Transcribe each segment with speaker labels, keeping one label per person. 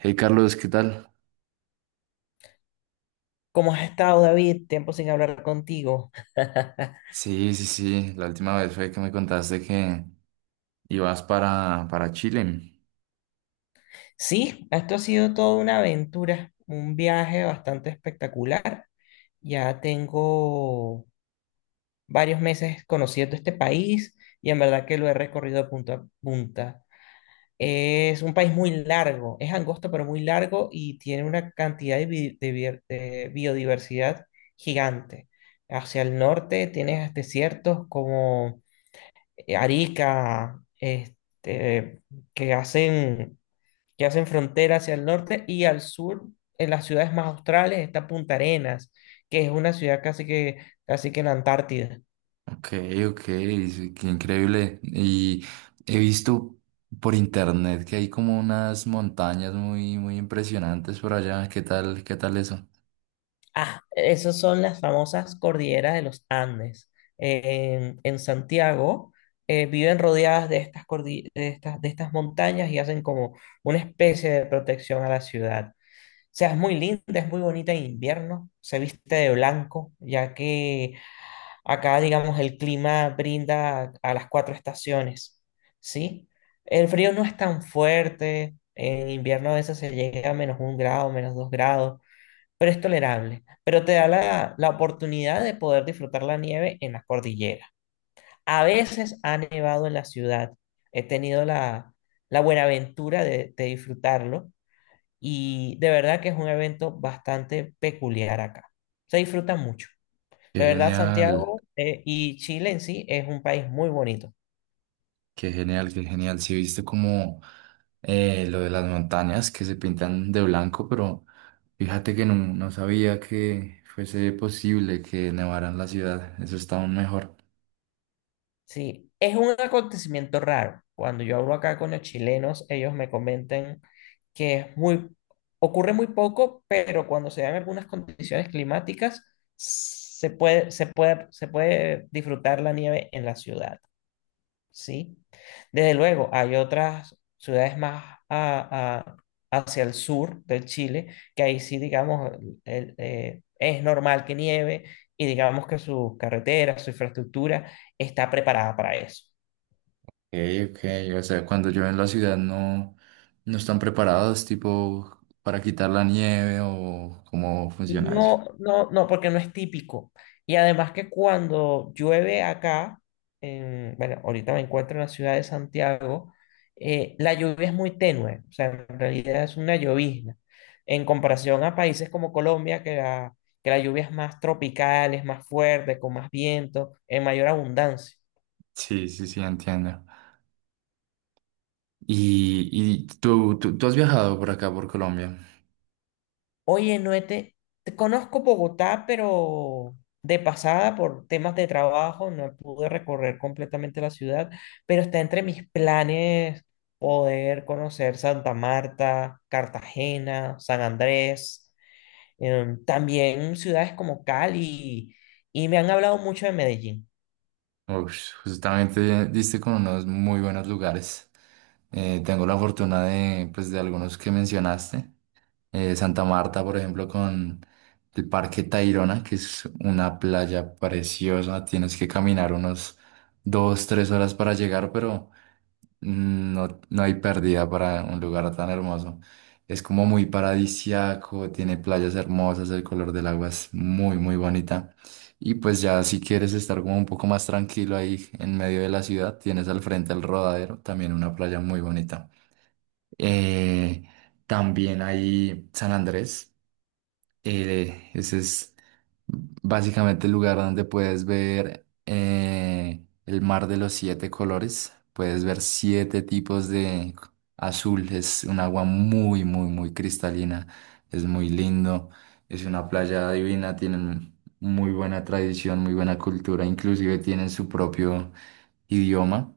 Speaker 1: Hey Carlos, ¿qué tal?
Speaker 2: ¿Cómo has estado, David? Tiempo sin hablar contigo.
Speaker 1: Sí, sí, sí, la última vez fue que me contaste que ibas para Chile.
Speaker 2: Sí, esto ha sido toda una aventura, un viaje bastante espectacular. Ya tengo varios meses conociendo este país y en verdad que lo he recorrido de punta a punta. Es un país muy largo, es angosto pero muy largo y tiene una cantidad de, bi- de bier- de biodiversidad gigante. Hacia el norte tienes desiertos como Arica, que hacen, que hacen frontera hacia el norte y al sur, en las ciudades más australes, está Punta Arenas, que es una ciudad casi que en la Antártida.
Speaker 1: Ok, ok, sí, qué increíble. Y he visto por internet que hay como unas montañas muy, muy impresionantes por allá. Qué tal eso?
Speaker 2: Ah, esas son las famosas cordilleras de los Andes. En Santiago viven rodeadas de estas, cordi- de estas montañas y hacen como una especie de protección a la ciudad. O sea, es muy linda, es muy bonita en invierno, se viste de blanco, ya que acá, digamos, el clima brinda a las cuatro estaciones, ¿sí? El frío no es tan fuerte, en invierno a veces se llega a -1 grado, -2 grados, pero es tolerable. Pero te da la oportunidad de poder disfrutar la nieve en las cordilleras. A veces ha nevado en la ciudad, he tenido la buena aventura de disfrutarlo y de verdad que es un evento bastante peculiar acá. Se disfruta mucho. De
Speaker 1: Qué
Speaker 2: verdad,
Speaker 1: genial.
Speaker 2: Santiago y Chile en sí es un país muy bonito.
Speaker 1: Qué genial, qué genial. Sí, viste como lo de las montañas que se pintan de blanco, pero fíjate que no sabía que fuese posible que nevaran la ciudad. Eso está aún mejor.
Speaker 2: Sí, es un acontecimiento raro. Cuando yo hablo acá con los chilenos, ellos me comentan que es muy, ocurre muy poco, pero cuando se dan algunas condiciones climáticas, se puede disfrutar la nieve en la ciudad. Sí, desde luego, hay otras ciudades más hacia el sur del Chile que ahí sí, digamos, es normal que nieve y digamos que sus carreteras, su infraestructura está preparada para eso.
Speaker 1: Ok, ok. O sea, cuando llueve en la ciudad no están preparados, tipo, para quitar la nieve o cómo funciona eso.
Speaker 2: No, no, no, porque no es típico. Y además que cuando llueve acá, bueno, ahorita me encuentro en la ciudad de Santiago, la lluvia es muy tenue, o sea, en realidad es una llovizna. En comparación a países como Colombia, que la lluvia es más tropical, es más fuerte, con más viento, en mayor abundancia.
Speaker 1: Sí, sí, sí, entiendo. ¿Y, y tú has viajado por acá, por Colombia?
Speaker 2: Oye, Noete, te conozco Bogotá, pero de pasada por temas de trabajo no pude recorrer completamente la ciudad, pero está entre mis planes poder conocer Santa Marta, Cartagena, San Andrés, también ciudades como Cali, y me han hablado mucho de Medellín.
Speaker 1: Uf, justamente diste con unos muy buenos lugares. Tengo la fortuna de, pues, de algunos que mencionaste. Santa Marta, por ejemplo, con el Parque Tayrona, que es una playa preciosa. Tienes que caminar unos dos, tres horas para llegar, pero no hay pérdida para un lugar tan hermoso. Es como muy paradisiaco, tiene playas hermosas, el color del agua es muy, muy bonita. Y pues ya si quieres estar como un poco más tranquilo ahí en medio de la ciudad, tienes al frente el Rodadero, también una playa muy bonita. Eh, También hay San Andrés. Ese es básicamente el lugar donde puedes ver el mar de los siete colores. Puedes ver siete tipos de azul. Es un agua muy, muy, muy cristalina. Es muy lindo. Es una playa divina. Tienen muy buena tradición, muy buena cultura. Inclusive tienen su propio idioma.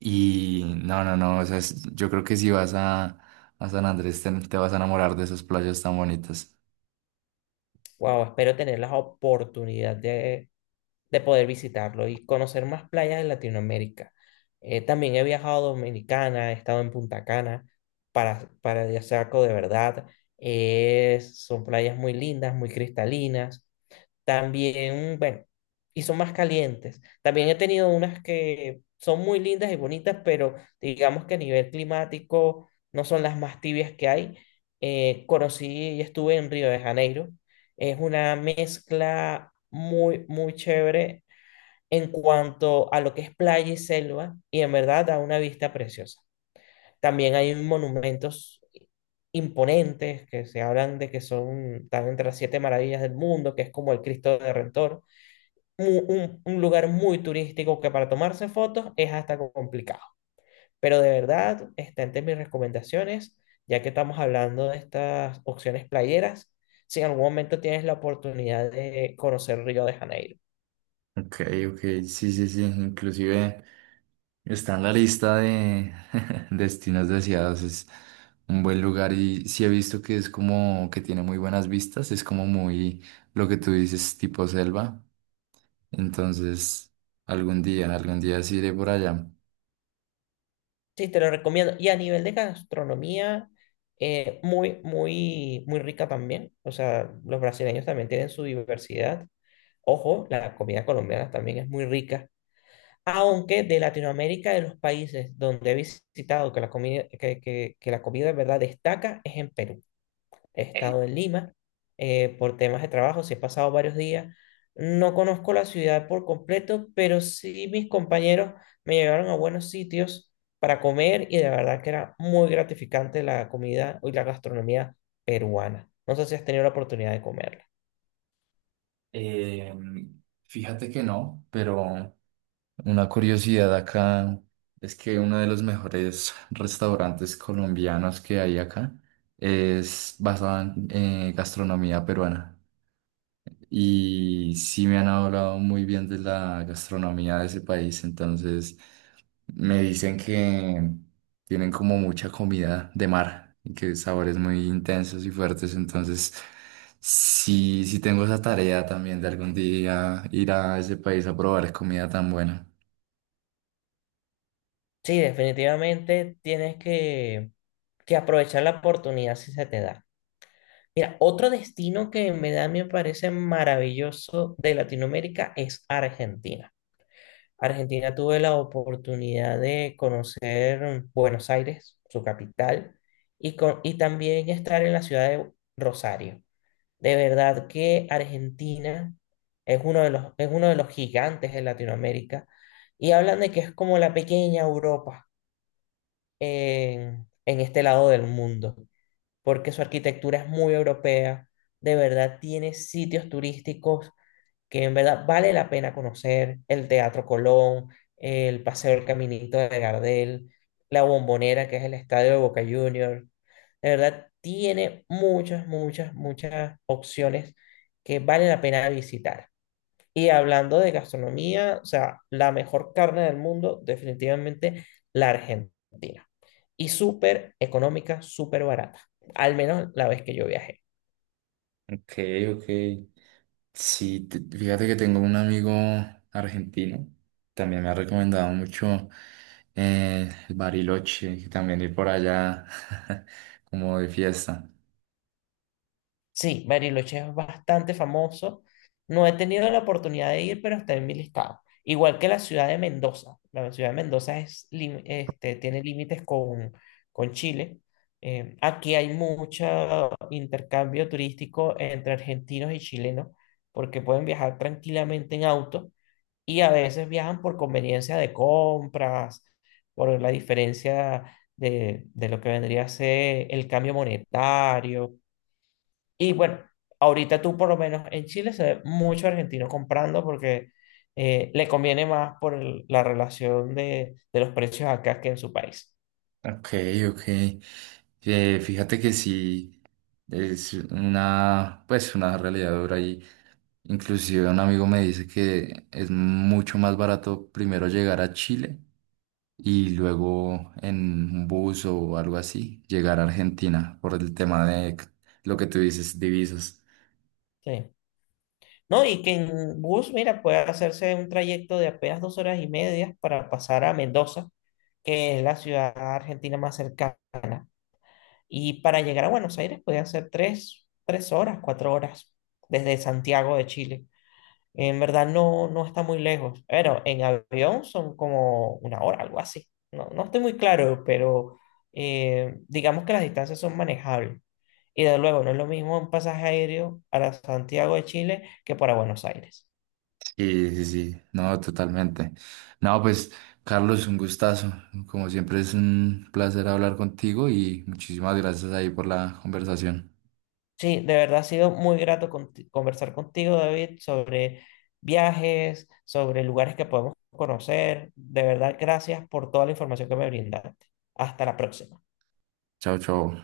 Speaker 1: Y no, no, no, o sea, es- yo creo que si vas a San Andrés te, te vas a enamorar de esas playas tan bonitas.
Speaker 2: Wow, espero tener la oportunidad de poder visitarlo y conocer más playas de Latinoamérica. También he viajado a Dominicana, he estado en Punta Cana, paradisíaco de verdad. Son playas muy lindas, muy cristalinas. También, bueno, y son más calientes. También he tenido unas que son muy lindas y bonitas, pero digamos que a nivel climático no son las más tibias que hay. Conocí y estuve en Río de Janeiro. Es una mezcla muy, muy chévere en cuanto a lo que es playa y selva, y en verdad da una vista preciosa. También hay monumentos imponentes que se hablan de que son, están entre las siete maravillas del mundo, que es como el Cristo Redentor. Un lugar muy turístico que para tomarse fotos es hasta complicado. Pero de verdad, está entre mis recomendaciones, ya que estamos hablando de estas opciones playeras, si en algún momento tienes la oportunidad de conocer Río de Janeiro.
Speaker 1: Ok, ok, sí, sí, sí, inclusive está en la lista de destinos deseados, es un buen lugar y sí he visto que es como que tiene muy buenas vistas, es como muy lo que tú dices, tipo selva, entonces algún día sí iré por allá.
Speaker 2: Sí, te lo recomiendo. Y a nivel de gastronomía, muy, muy, muy rica también. O sea, los brasileños también tienen su diversidad. Ojo, la comida colombiana también es muy rica. Aunque de Latinoamérica, de los países donde he visitado que la comida, que la comida de verdad destaca, es en Perú. He estado en Lima por temas de trabajo, sí he pasado varios días. No conozco la ciudad por completo, pero sí mis compañeros me llevaron a buenos sitios para comer y de verdad que era muy gratificante la comida y la gastronomía peruana. No sé si has tenido la oportunidad de comerla.
Speaker 1: Eh, Fíjate que no, pero... Una curiosidad acá es que uno de los mejores restaurantes colombianos que hay acá es basado en gastronomía peruana. Y sí me han hablado muy bien de la gastronomía de ese país, entonces me dicen que tienen como mucha comida de mar y que sabores muy intensos y fuertes, entonces sí, sí tengo esa tarea también de algún día ir a ese país a probar comida tan buena.
Speaker 2: Sí, definitivamente tienes que aprovechar la oportunidad si se te da. Mira, otro destino que en verdad me parece maravilloso de Latinoamérica es Argentina. Argentina tuve la oportunidad de conocer Buenos Aires, su capital, y también estar en la ciudad de Rosario. De verdad que Argentina es uno de los, es uno de los gigantes de Latinoamérica y hablan de que es como la pequeña Europa en este lado del mundo, porque su arquitectura es muy europea, de verdad tiene sitios turísticos que en verdad vale la pena conocer, el Teatro Colón, el Paseo del Caminito de Gardel, la Bombonera, que es el estadio de Boca Juniors. De verdad, tiene muchas, muchas, muchas opciones que vale la pena visitar. Y hablando de gastronomía, o sea, la mejor carne del mundo, definitivamente la Argentina. Y súper económica, súper barata, al menos la vez que yo viajé.
Speaker 1: Ok, ok. Sí, te- fíjate que tengo un amigo argentino. También me ha recomendado mucho el Bariloche, que también ir por allá como de fiesta.
Speaker 2: Sí, Bariloche es bastante famoso. No he tenido la oportunidad de ir, pero está en mi listado. Igual que la ciudad de Mendoza. La ciudad de Mendoza tiene límites con Chile. Aquí hay mucho intercambio turístico entre argentinos y chilenos, porque pueden viajar tranquilamente en auto y a veces viajan por conveniencia de compras, por la diferencia de lo que vendría a ser el cambio monetario y bueno, ahorita tú por lo menos en Chile se ve mucho argentino comprando porque le conviene más por la relación de los precios acá que en su país.
Speaker 1: Ok, ok. Fíjate que sí, es una, pues una realidad dura y inclusive un amigo me dice que es mucho más barato primero llegar a Chile y luego en un bus o algo así llegar a Argentina por el tema de c- lo que tú dices, divisas.
Speaker 2: Sí. No, y que en bus, mira, puede hacerse un trayecto de apenas 2 horas y media para pasar a Mendoza, que es la ciudad argentina más cercana. Y para llegar a Buenos Aires puede hacer 3 horas, 4 horas desde Santiago de Chile. En verdad no, no está muy lejos. Bueno, en avión son como una hora, algo así. No, no estoy muy claro, pero digamos que las distancias son manejables. Y de luego, no es lo mismo un pasaje aéreo para Santiago de Chile que para Buenos Aires.
Speaker 1: Sí, sí, sí, no, totalmente. No, pues Carlos, un gustazo. Como siempre es un placer hablar contigo y muchísimas gracias ahí por la conversación.
Speaker 2: Sí, de verdad ha sido muy grato conversar contigo, David, sobre viajes, sobre lugares que podemos conocer. De verdad, gracias por toda la información que me brindaste. Hasta la próxima.
Speaker 1: Chao, chao.